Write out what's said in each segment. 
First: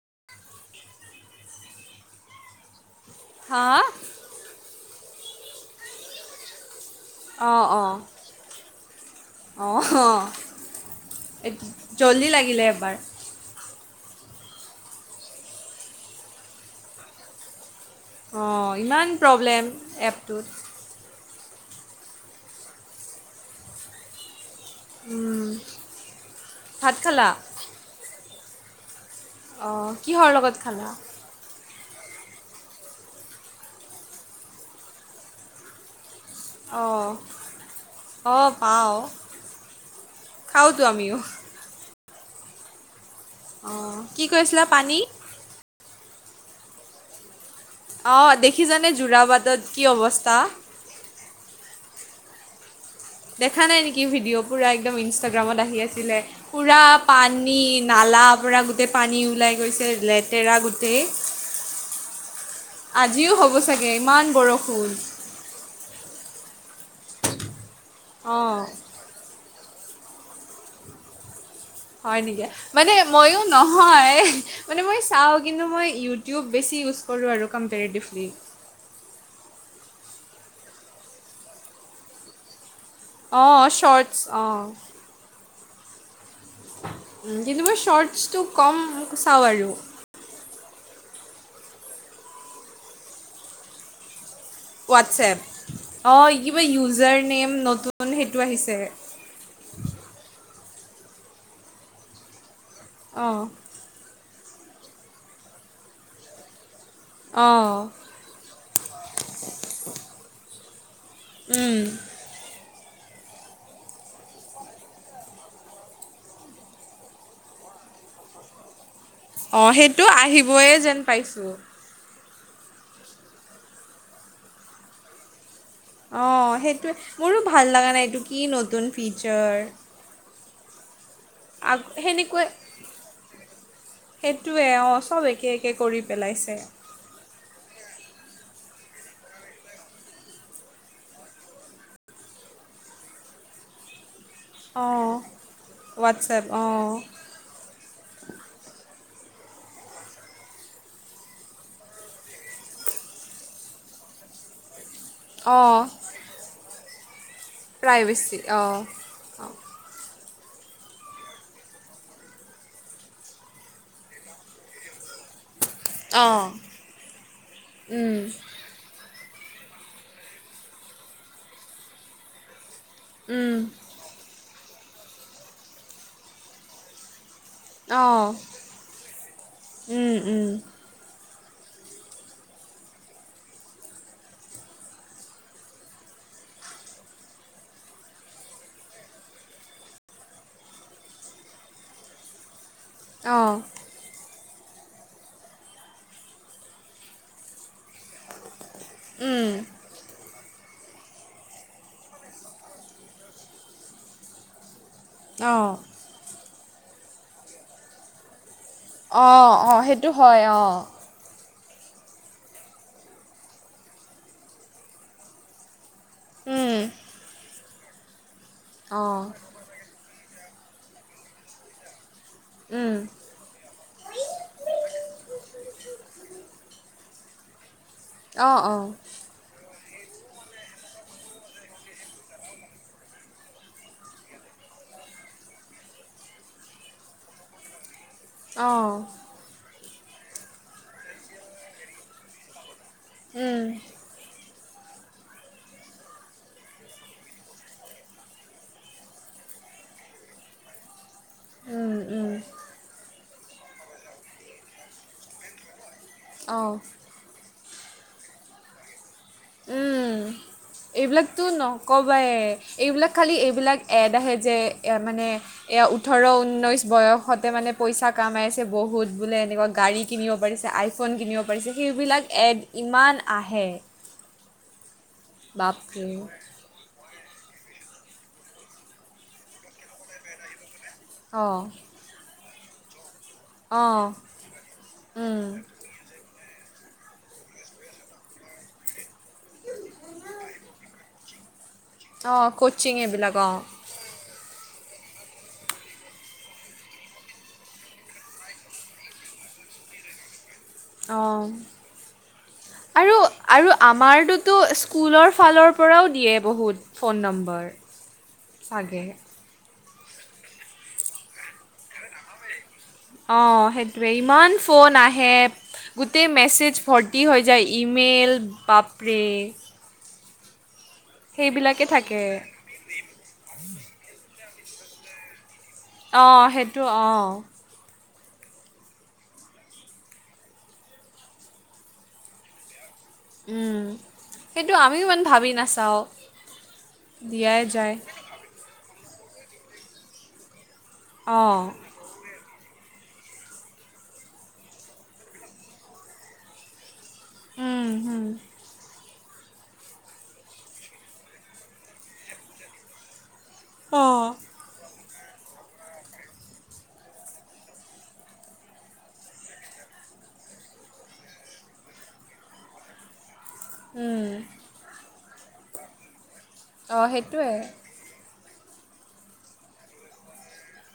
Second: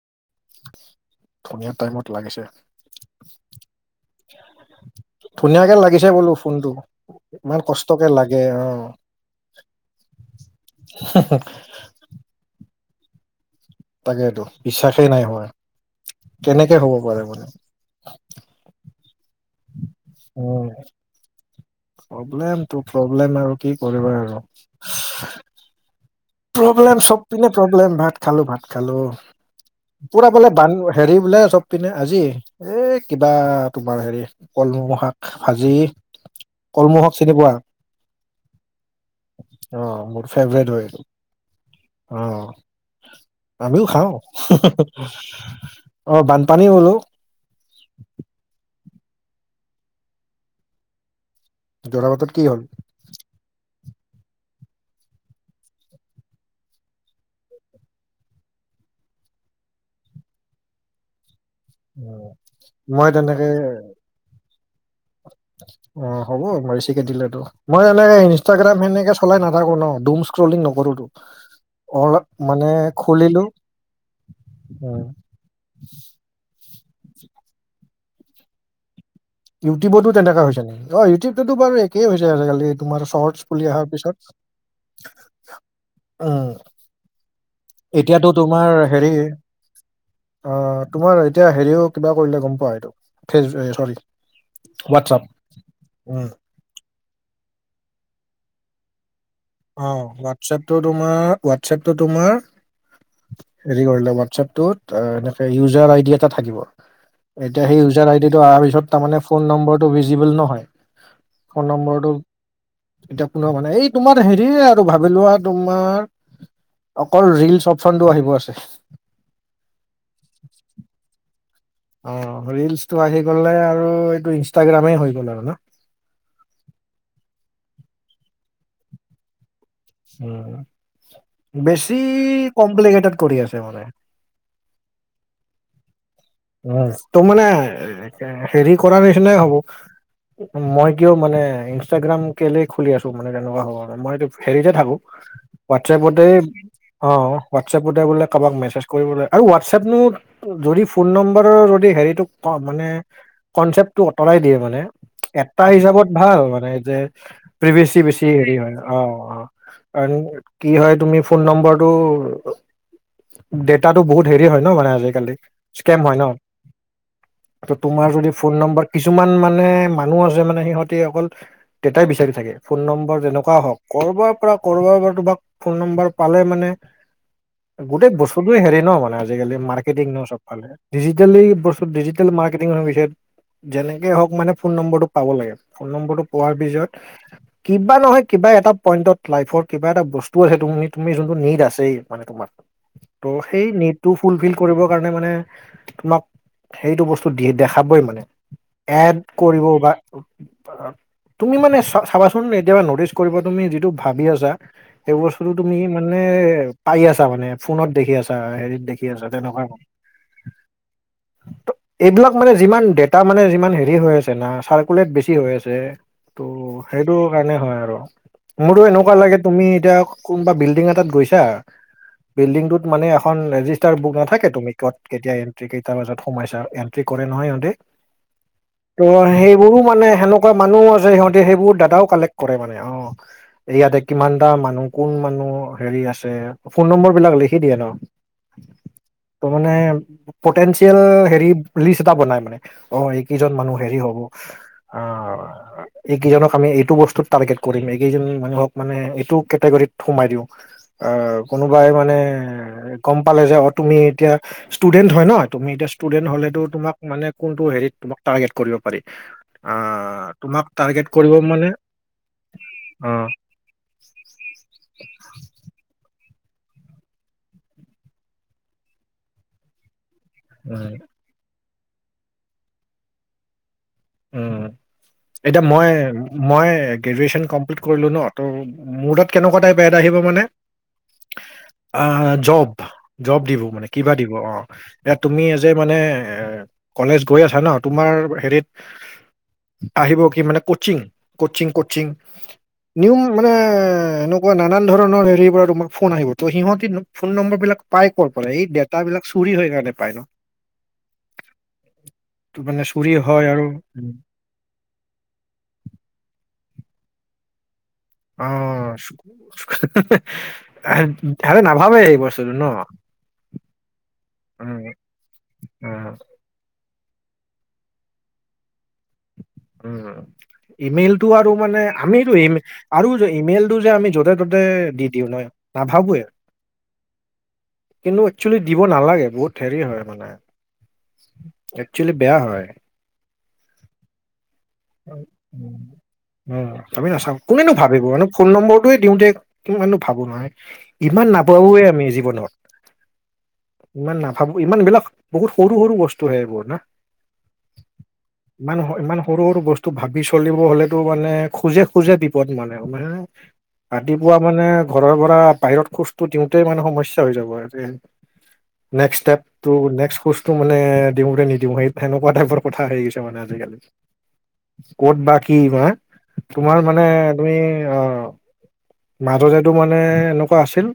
[unintelligible] ধুনীয়া টাইমত লাগিছে। হা? ধুনীয়াকে লাগিছে বোলো ফোনটো, ইমান কষ্টকে লাগে গে অ'। অ' জল্দি লাগিলে এবাৰ। তাকেইটো বিশ্বাসেই নাই হোৱা কেনেকে হ'ব পাৰে মানে। অ' ইমান প্ৰব্লেম। এপটোত অ' প্ৰব্লেমটো, প্ৰব্লেম আৰু কি কৰিবা আৰু। উম। ভাত প্ৰব্লেম চব খালা পিনে প্ৰব্লেম। ভাত খালো, ভাত খালো। অঁ কিহৰ পুৰা বোলে লগত বান খালা হেৰি বোলে চব পিনে আজি এই কিবা তোমাৰ হেৰি কলমৌ শাক ভাজি কলমৌ অঁ শাক চিনি পোৱা? অঁ পাওঁ অ' মোৰ ফেভৰেট খাওঁতো হয় এইটো। আমিও অ' আমিও অঁ খাওঁ। কি কৈছিলা পানী অ' বানপানী হ'লেও অ' দেখিছানে যোৰাবাটত কি অৱস্থা? যোৰাবাটত কি হ'ল? দেখা নাই নেকি ভিডিঅ' পূৰা একদম ইনষ্টাগ্ৰামত আহি আছিলে। পুৰা পানী, নালা পৰা গোটেই পানী ওলাই গৈছে লেতেৰা গোটেই উম, মই আজিও হ'ব তেনেকে চাগে ইমান বৰষুণ। অ' হ'ব বেছিকে দিলেতো মই এনেকে অঁ ইনষ্টাগ্ৰাম সেনেকে চলাই নাথাকো ন' ডুম স্ক্ৰুলিং নকৰোটো। হয় নেকি মানে মইও নহয় মানে মই উম চাওঁ কিন্তু মই ইউটিউব বেছি ইউজ কৰো আৰু কম্পেৰিটিভলি। ইউটিউবতো তেনেকুৱা হৈছে নেকি। অ' ইউটিউব টোতো বাৰু একেই হৈছে আজিকালি। তোমাৰ শ্বৰ্টচ অঁ বুলি অহাৰ শ্বৰ্টছ পিছত। অঁ উম। কিন্তু মই এতিয়াতো শ্বৰ্টচটো তোমাৰ কম হেৰি চাওঁ আৰু। অ' তোমাৰ এতিয়া হেৰিও কিবা কৰিলে গম পোৱা এইটো, ফেজ চৰি। WhatsApp WhatsApp. অ' উম কিবা ইউজাৰ নেম নতুন সেইটো আহিছে। অ' হোৱাটছএপটো তোমাৰ, হোৱাটছএপটো তোমাৰ অ'। হেৰি কৰিলে হোৱাটচএপটোত এনেকে ইউজাৰ আইদি এটা থাকিব। এতিয়া অঁ সেই ইউজাৰ আইডিটো অহাৰ পিছত তাৰমানে ফোন নম্বৰটো ভিজিবল নহয়। ফোন উম, নম্বৰটো, এতিয়া পুনৰ হোৱা নাই এই তোমাৰ হেৰি আৰু ভাবি লোৱা তোমাৰ, অকল ৰিলচ অপচনটো আহিব আছে। অ' সেইটো আহিবয়ে যেন পাইছো। অ' ৰিলচটো আহি গ'লে আৰু এইটো ইনষ্টাগ্ৰামেই হৈ গ'ল আৰু ন। অ' সেইটোৱে মোৰো ভাল লগা নাই এইটো কি নতুন ফিচাৰ। উম। আগ বেছি সেনেকুৱাই কমপ্লিকেটেট কৰি আছে মানে। সেইটোৱে অ' চব একে একে কৰি পেলাইছে। উম ত' মানে হেৰি কৰা নিচিনাই হ'ব। মই কিয় মানে ইনষ্টাগ্ৰাম কেলেই খুলি আছোঁ মানে তেনেকুৱা হ'ব মই হেৰিতে থাকো অঁ হোৱাটছাপতে হোৱাটছএপ অঁ অ'। হোৱাটছাপতে বোলে কাৰোবাক মেছেজ কৰিব লাগে আৰু হোৱাটছাপনো যদি ফোন নম্বৰৰ যদি হেৰিটো মানে কনচেপ্টটো অতৰাই দিয়ে মানে এটা অঁ হিচাপত ভাল মানে যে প্ৰিভছি বেছি প্ৰাইভেচি হেৰি হয় অঁ অ', অঁ কাৰণ কি হয় তুমি ফোন নম্বৰটো ডেটাটো বহুত হেৰি হয় ন মানে আজিকালি স্কেম হয় ন অঁ ত তোমাৰ উম যদি ফোন নম্বৰ কিছুমান মানে মানুহ আছে মানে সিহঁতে অকল ডেটাই বিচাৰি থাকে ফোন নম্বৰ উম যেনেকুৱা হওঁক কৰবাৰ পৰা কৰবাৰ পৰা তোমাক ফোন নম্বৰ পালে মানে [inaudible] গোটেই বস্তুটোৱে হেৰি ন মানে আজিকালি মাৰ্কেটিং উম ন চব। উম ডিজিটেলি বস্তু ডিজিটেল মাৰ্কেটিং হৈ গৈছে। যেনেকে হওঁক মানে ফোন নম্বৰটো পাব লাগে ফোন নম্বৰটো পোৱাৰ পিছত কিবা নহয় কিবা এটা পইণ্টত লাইফৰ কিবা এটা বস্তু আছে তু তুমি যোনটো নেড আছেই। মানে তোমাৰ ত অঁ সেই নেডটো ফুলফিল কৰিবৰ কাৰণে মানে তোমাক সেইটো বস্তু দি দেখাবই মানে। এড উম কৰিব বা। তুমি মানে চব চাবাচোন এতিয়াবা নটিচ কৰিব তুমি যিটো ভাবি আছা সেই বস্তুতটো অঁ তুমি মানে পাই আছা মানে ফোনত দেখি আছা হেৰি অ', অ', সেইটো হয় অ'। ত' এইবিলাক মানে যিমান ডেটা মানে যিমান হেৰি হৈ আছে না চাৰ্কুলেট বেছি হৈ আছে। উম অ', সেইটো কাৰণে হয় আৰু মোৰো এনেকুৱা অঁ লাগে তুমি এতিয়া। কোনোবা বিল্ডিং এটাত গৈছা বিল্ডিংটোত উম মানে এখন ৰেজিষ্টাৰ বুক নাথাকে তুমি ক'ত কেতিয়া এন্টি কেইটা বজাত সোমাইছা এণ্টি কৰে নহয় সিহঁতে অ', অ'। অ', সেইবোৰো মানে সেনেকুৱা মানুহ আছে সিহঁতে সেইবোৰ দাটাও কালেক্ট কৰে মানে অ'। ইয়াতে কিমানটা মানুহ কোন মানুহ হেৰি আছে ফোন নম্বৰ বিলাক লিখি দিয়ে ন। অ'। ত মানে পটেনচিয়েল হেৰি লিষ্ট এটা বনাই মানে। অ', এইকেইজন উম মানুহ হেৰি হ'ব আহ এই কেইজনক আমি এইটো বস্তুত টাৰ্গেট কৰিম এইকেইজন মানুহক মানে এইটো কেটেগৰীত সোমাই দিওঁ। আহ কোনোবাই উম মানে উম গ'ম পালে যে অ', তুমি এতিয়া স্টুডেন্ট হয় ন তুমি এতিয়া স্টুডেন্ট হলেতো অঁ তোমাক মানে কোনটো হেৰিত টাৰ্গেট কৰিব পাৰি। আ। উম এইবিলাকতো নক'বাই অ এইবিলাক খালী এইবিলাক এড আহে যে মানে। এয়া ওঠৰ ঊনৈশ বয়সতে মানে পইচা কামাইছে বহুত বোলে এনেকুৱা গাড়ী কিনিব। পাৰিছে উম আইফোন কিনিব পাৰিছে সেইবিলাক এড ইমান আহে। উম, এতিয়া মই, বাপৰে মই গ্ৰেজুৱেচন কমপ্লিট কৰিলো ন ত' মডত কেনেকুৱা টাইপ এড আহিব মানে অঁ অ', জব, জব দিব মানে অঁ কিবা দিব অ', এ তুমি উম, এজে মানে এ কলেজ গৈ আছা ন তোমাৰ হেৰিত আহিব কি মানে কচিং, কচিং, কচিং অঁ ক'চিং নিউ এইবিলাক মানে অঁ মানে নানান ধৰণৰ হেৰি পৰা তোমাৰ ফোন আহিব ত সিহঁতি ফোন নম্বৰ বিলাক পাই ক'ৰ পৰা এই ডেতাবিলাক- চুুৰি হৈ কাৰণে পায় ন। অঁ ত মানে চুৰি আৰু হয় আৰু- উম। আমাৰটোতো স্কুলৰ ফালৰ পৰাও দিয়ে বহুত ফোন নম্বৰ। অ‍ঁ চাগে তেহেঁতে নাভাবে এই বস্তুটো ন। অঁ' সেইটোৱে, ইমান উম, ফোন আহে উম, গোটেই মেছেজ ভত- তী হৈ যায়, ইমেইল বাপৰে। উম' ইমেইল টো আৰু মানে সেইবিলাকে আমিয়ে থাকে এইটো ইমে- আৰু যে ইমেইলটো যে আমি য'তে ত'তে দি দিওঁ নহয়। অঁ সেইটো অঁ। কিন্তু, একচুৱেলি দিব নালাগে বহুত হেৰি হয় মানে, একচুৱেলি বেয়া হয়। উম' সেইটো আমিও ইমান ভাবি নাচাওঁ, উম আমি নাচাওঁ দিয়াই কোনেনো যায়। ভাবিব মানে ফোন নম্বৰটোৱে দিওঁতে কিমাননো ভাবোঁ নাই ইমান অঁ নাপাৱে আমি জীৱনত। ইমান নাভাবো, ইমান বিলাক বহুত সৰু সৰু বস্তুহে এইবোৰ না। উম হুম মানুহৰ ইমান ইমান সৰু সৰু বচ- তো ভাবি চলিব হলেতো মানে খোজে খোজে বিপদ মানে গম পাইছেনে। অঁ ৰাতিপুৱা মানে ঘৰৰ পৰা বাহিৰত খোজটো দিওঁতে মানে সমস্যা হৈ যাব। Next step. টো নেক্সট খোচটো মানে দিওঁতে নিদিওঁ এই সেনেকুৱা টাইপৰ কথা হৈ গৈছে মানে আজিকালি। উম' ক'ত বা কি বা তোমাৰ মানে অঁ সেইটোৱে তুমি অঁ'। মাজতেটো মানে এনেকুৱা আছিল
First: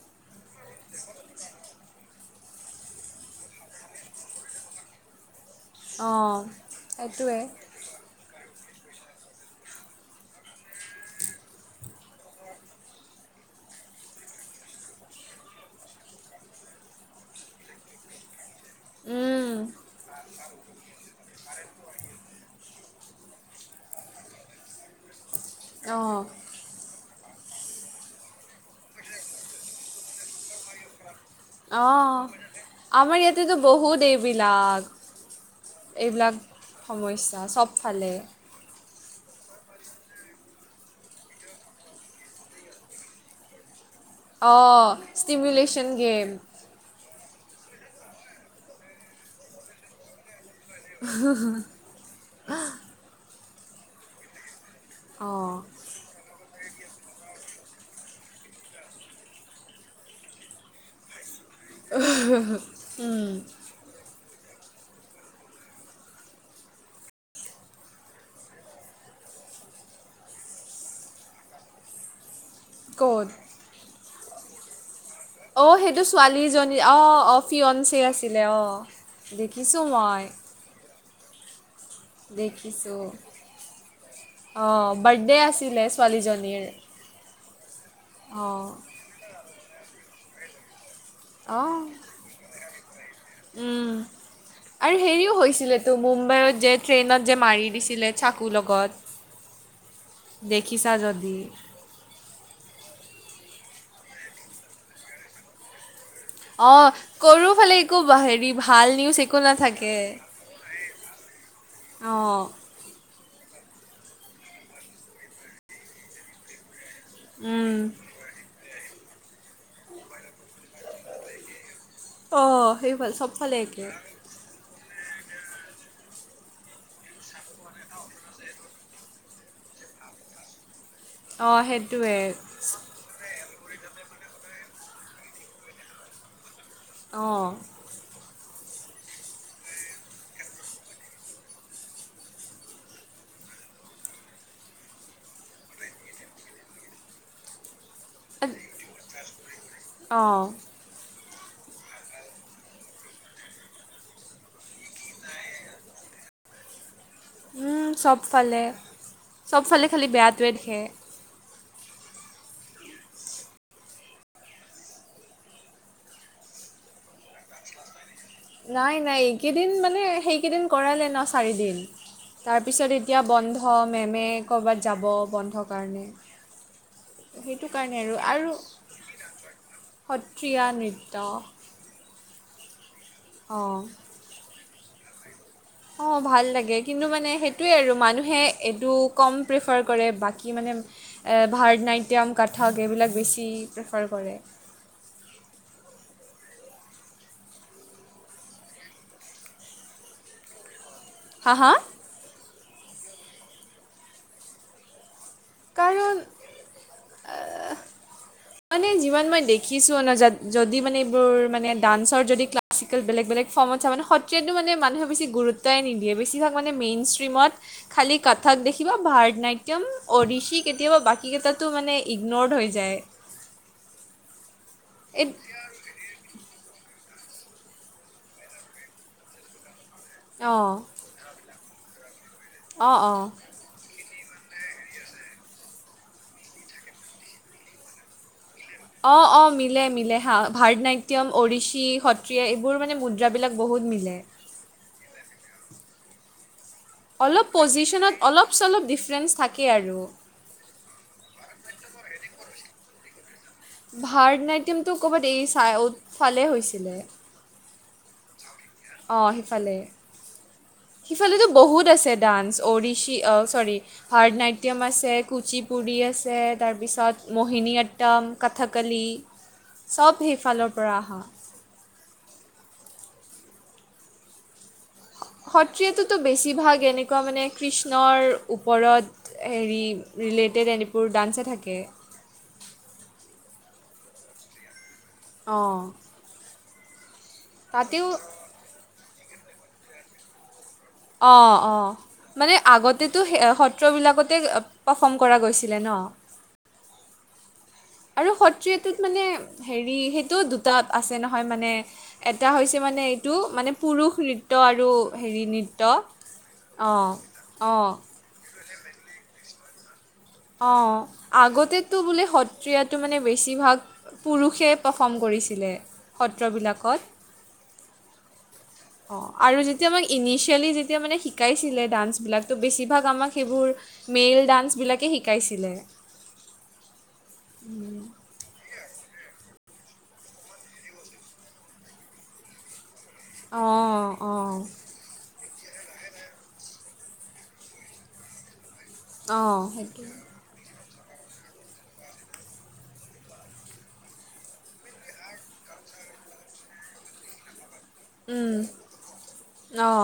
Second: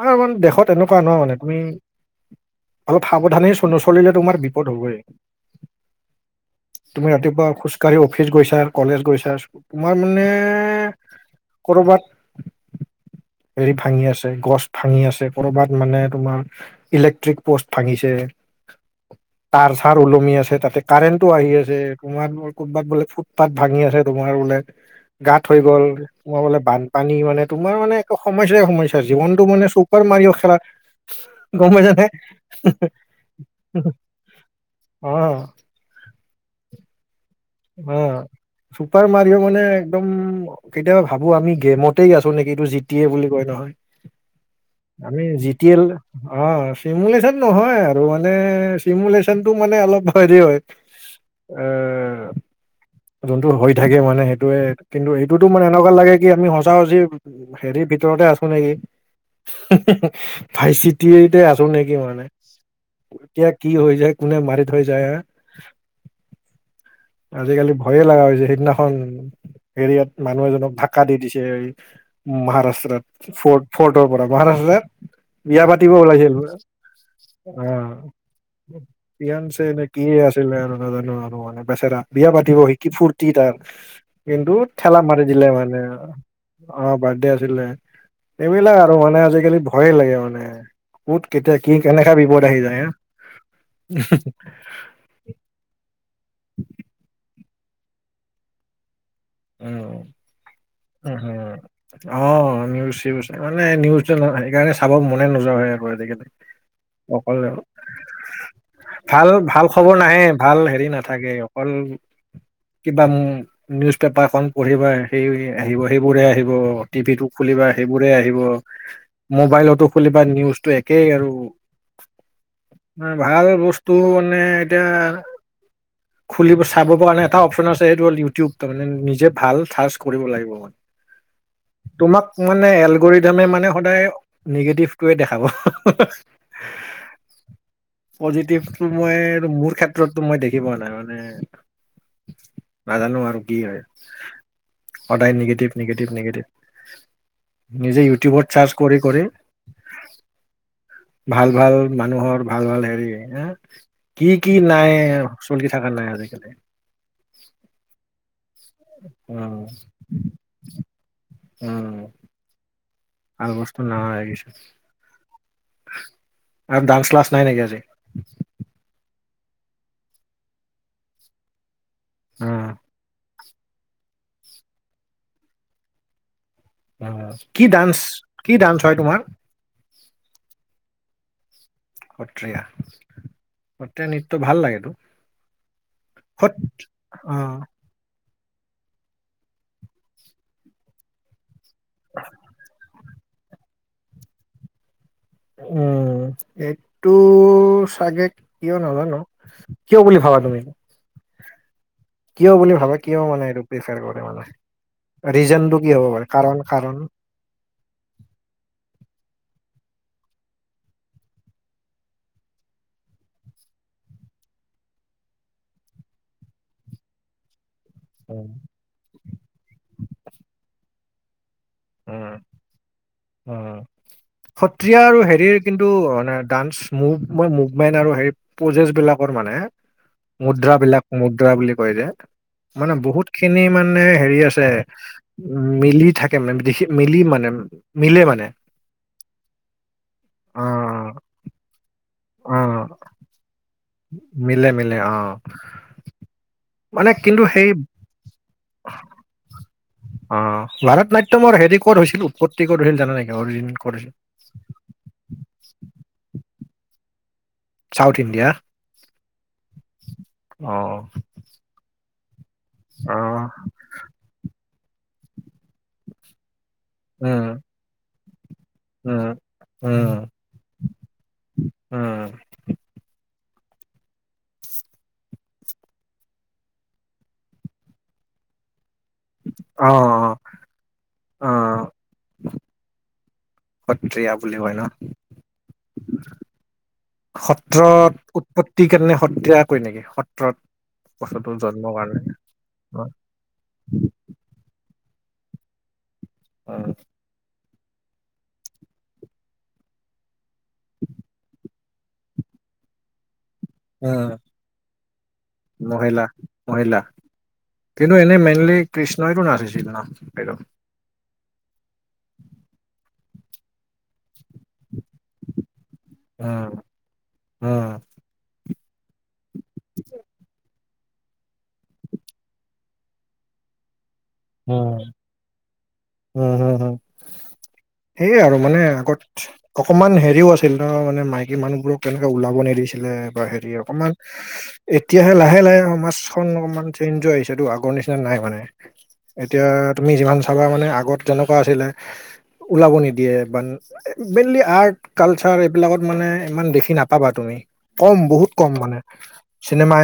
আৰু ইমান দেখ- ত এনেকুৱা নহয় মানে তুমি অলপ সাৱধানে নচলিলে তোমাৰ বিপদ হ'বগে। অঁ' তুমি সেইটোৱে ৰাতিপুৱা খোজ কাঢ়ি অফিচ গৈছা কলেজ গৈছা, তোমাৰ মানে- কৰবাত- হেৰি ভাঙি আছে গছ ভাঙি আছে কৰবাত মানে তোমাৰ- ইলেক্ট্ৰিক পোষ্ট ভাঙিছে, উম তাৰ চাৰ ওলমি আছে তাতে কাৰেণ্টও আহি আ- তোমাৰ ক'বাত বোলে ফুটপাট ভাঙি আছে তোমাৰ বোলে। গাত হৈ গ'ল, অঁ সোমাবলে বান্ধ- পানী মানে তোমাৰ মানে একো সমস্যাই সমস্যা জীৱনটো মানে চুপাৰ মাৰি অ খেলা- গম পাইছানে অঁ' আমাৰ ইয়াতেতো বহুত এইবিলাক। অ এইবিলাক সমস্যা চব- অঁ' চুপাৰ মাৰিও মানে একদম- কেতিয়াবা ভাবো আমি গেমতেই আছো নেকি, এইটো জিটিয়ে বুলি কয় নহয়। অ', আমি G T L, stimulation game. অঁ'। নিমুলেশ্যন নহয় আৰু মানে চিমুলেশ্যন টো মানে অলপ হেৰি হয়। এ, যোনটো হৈ থাকে মানে সেইটোৱে, কিন্তু এইটোতো অ' মানে এনেকুৱা লাগে- আমি সচা সচি হেৰি ভিতৰতে আছো নেকি? ভাইচি- তি এইতে আছোং নেকি মানে, কেতিয়া কি হৈ যায় কোনে মাৰি থৈ যায় হাঁ। আজিকালি ভয়ে লগা হৈছে, সেদিনাখন হেৰিয়াত মানুহ এজনক ধক্কা দি দিছে। ম ক'ত? মহাৰাষ্ট্ৰত ফ ফৰ্ট পৰা মাৰাষ্ট্ৰত- বিয়া অ', পাতিব সেইটো ওলাইছিল বোলে, ছোৱালীজনী অ', অ', ফিয়নচে আছিলে অঁ' অ'। ফিয়ানছে নে দেখিছোঁ কি মই, আ- ছিলে আৰু নাজানো আৰু মানে বেচেৰা। বিয়া পাতিব শিকি দেখিছোঁ। ফূুৰ্তি তাৰ কিন্তু অ', ঠেলা মাৰি বাৰ্থডে দিলে মানে আছিলে ছোৱালীজনীৰ। অ বাৰ্থডে আছিলে অ', এইবিলাক আৰু মানে আজিকালি ভয়ে লাগে মানে কত কেতিয়া কি অ', কেনেকা বিপদ আহি যায় হা উম। আৰু হেৰিও হৈছিল তো মুম্বাইত যে ট্ৰেইনত যে মাৰি দিছিলে চাকুৰ লগত উম দেখিছা উ যদি। হম অ নিউজ চিউজ মানে নিউজ সেইকাৰণে চাব মনে নোযোৱা হয় আৰু আজিকালি অ অকল কৰো ফালে একো হেৰি ভাল নিউজ একো ভাল নাথাকে খবৰ নাহে, ভাল হেৰি নাথাকে অকল অঁ কিবা নিউজ পেপাৰখন পঢ়িব সেই আহিব সেইবোৰে আহিব টিভি টো খুলিবা উম, সেইবোৰে আহিব মোবাইলতো খুলিবা নিউজটো একেই আৰু অ', সেইফাল ভাল চবফালে বস্তু একে। মানে এতিয়া খুলিব চাব কাৰণে এটা অপচন আছে সেইটো হ'ল ইউটিউব তাৰমানে নিজে ভাল ঠাচ কৰিব লাগিব মানে অঁ সেইটোৱে তোমাক মানে এলগৰি ধামে মানে সদায় নিগেটিভটোৱে দেখাব অঁ পজিটিভটো মই মোৰ ক্ষেত্ৰতো মই দেখি পোৱা নাই মানে নাজানো আৰু কি হয় সদায় নিগেটিভ নিগেিভ নিগেটিভ নিজে ইউ টিউবত চাৰ্জ কৰি কৰি অঁ ভাল ভাল মানুহৰ ভাল ভাল হেৰি হ কি কি নাই এ চলি থকা নাই আজিকালি উম চবফালে উম চবফালে খালি বেয়াটোৱে দেখে উম ভাল বস্তু ন লাগিছে আৰু ডান্স ক্লাছ নাই নেকি আজি নাই নাই এইকেইদিন মানে সেইকেইদিন কৰালে ন চাৰিদিন উম তাৰপিছত এতিয়া বন্ধ মেমে ক'ৰবাত যাব বন্ধ কাৰণে অ কি সেইটো কাৰণে ডান্স আৰু আৰু কি ডান্স হয় তোমাৰ সত্ৰীয়া নৃত্য সত্ৰীয়া অঁ সত্ৰিয়া নৃত্য ভাল লাগেতো অ ভাল সত লাগে কিন্তু মানে অ সেইটোয়ে আৰু মানুহে এইটো কম প্ৰিফাৰ কৰে বাকী মানে ভাৰতনাট্যম কঠক এইবিলাক বেছি প্ৰেফাৰ কৰে উম এইটো চাগে কিয় নাজানো কিয় বুলি ভাবা তুমি হা হা কিয় বুলি ভাবে কিয় মানে এইটো প্ৰেফাৰ কৰে মানে ৰিজনটো কি হ'ব পাৰে কাৰণ কাৰণ মানে যিমান মই দেখিছো ন যদি মানে এইবোৰ মানে ডান্সৰ যদি ক্লা ক্াছিকেল বেলে বেলেগ ফৰ্মত চ মে সত্ৰীয়া মানোনুেছি গুৰুতই নিদিয়েছভাগ মানে মেইন ষ্ট্ৰীমত খালি উম কাথাক দেখিবা ভাৰতনাট্য়ম অৰিশি কেতিয়াবা বাকী কেইটাত টো মানে উম ইগনৰ্ড হৈ যায় উম সত্ৰীয়া আৰু এই হেৰিৰ কিন্তুু ডান্স মুভ মুভমেন্ট আৰু হেৰি পহ্ৰজেছ বিলাকৰ মানে মুদ্ৰা অঁ বিলাক মুদ্ৰা বুলি কয় যে মানে অঁ অঁ বহুতখিনি মানে মানে হেৰি আছে উম মিলি থাকে মানে দেখি মিলি মানে মিলে মানে। অ', অ', মিলে মিলে হা অ ভাৰতনাট্যম অৰিশি। সত্ৰীয়া অ এইবোৰ মানে মুদ্ৰাবিলাক বহুত মিলে। মিলে মিলে অ'। মানে কিন্তু অলপ সেই পজিশনত অলপ চলপ ডিফাৰেঞ্চ থাকে আৰু। অ', ভাৰত নাট্যমৰ হেৰি ক'ত হৈছিল উৎপত্তি ক'ত হৈছিল জানা নেকি অৰজিন? ভাৰতনাট্যমটো ক'ৰবাত এৰি চাই ফালেই হৈছিলে। South India? অ', সিফালেই। অ'। আজিকালিতো বহুত আছে ডান্স অৰিশি অ' চৰি। ভাৰতনাট্যম আছে কুচি পুৰি আছে তাৰপিছত উম মোহিনী আট্যম। কথকলি উম, চব উম, সেইফালৰ পৰা অহা। উম। সত্ৰীয়াটোতো বেছিভাগ এনেকুৱা মানে কৃষ্ণৰ ওপৰত। হেৰি অ', অ', ৰিলেটেড এনেবোৰ ডান্সে থাকে। অ', সত্ৰীয়া বুলি কয় নহ? অ'। সত্ৰত উৎপত্তি কেনে সত্ৰিয়া কয় নেকি সত্ৰত? বস্তুটো অ', জন্মৰ অ', কাৰণে মানে আগতেতো সেই সত সত্ৰবিলাকতে প্ৰাৰ্ফম কৰা গৈছিলে ন। অ'। আৰু সত্ৰীয়াটোত মানে হেৰি সেইটোও দু তাত আছে নহয় মানে এটা হৈছে মানে এইটো মানে পুৰুষ উম, নৃত্য আৰু হেৰি নৃত্য মহিলা, মহিলা অ' অ'। কিন্তু এনে মেইনি কৃষ্ণটো নাছিচিল ন। অ', আগতেতো বোলে সত্ৰীয়াটো মানে বেছিভাগ পুৰুষে প্ৰাৰ্ফম কৰিছিলে উম, সত্ৰবিলাকত। উম, অ', আৰু যেতিয়া আমাক ইনিচিয়েলি যেতিয়া মানে শিকাইছিলে ডান্সবিলাকতো বেছিভাগ আমাক সেইবোৰ মেল উম, ডান্সবিলাকে শিকাইছিলে উম, হম, উম। সেয়া আৰু মানে আগত অকমান হেৰিও আছিল নহ মানে মাইকী মানুহবোৰক তেনেকে ওলাব নিদিছিল। লে বা হেৰি অঁ অকমান অঁ এতিয়াহে লাহে লাহে সমাজখন অকমান চেঞ্জ হৈ আহিছে আগৰ নিচিনা নাই মানে। অঁ এতিয়া সেইটো তুমি যিমান চাবা মানে আগত যেনেকুৱা আছিলে ওলাব নিদিয়ে বা মেইনলি আৰ্ট কালচাৰ এইবিলাকত মানে ইমান দেখি নাপাবা তুমি। কম বহুত কম মানে চিনেমা অঁ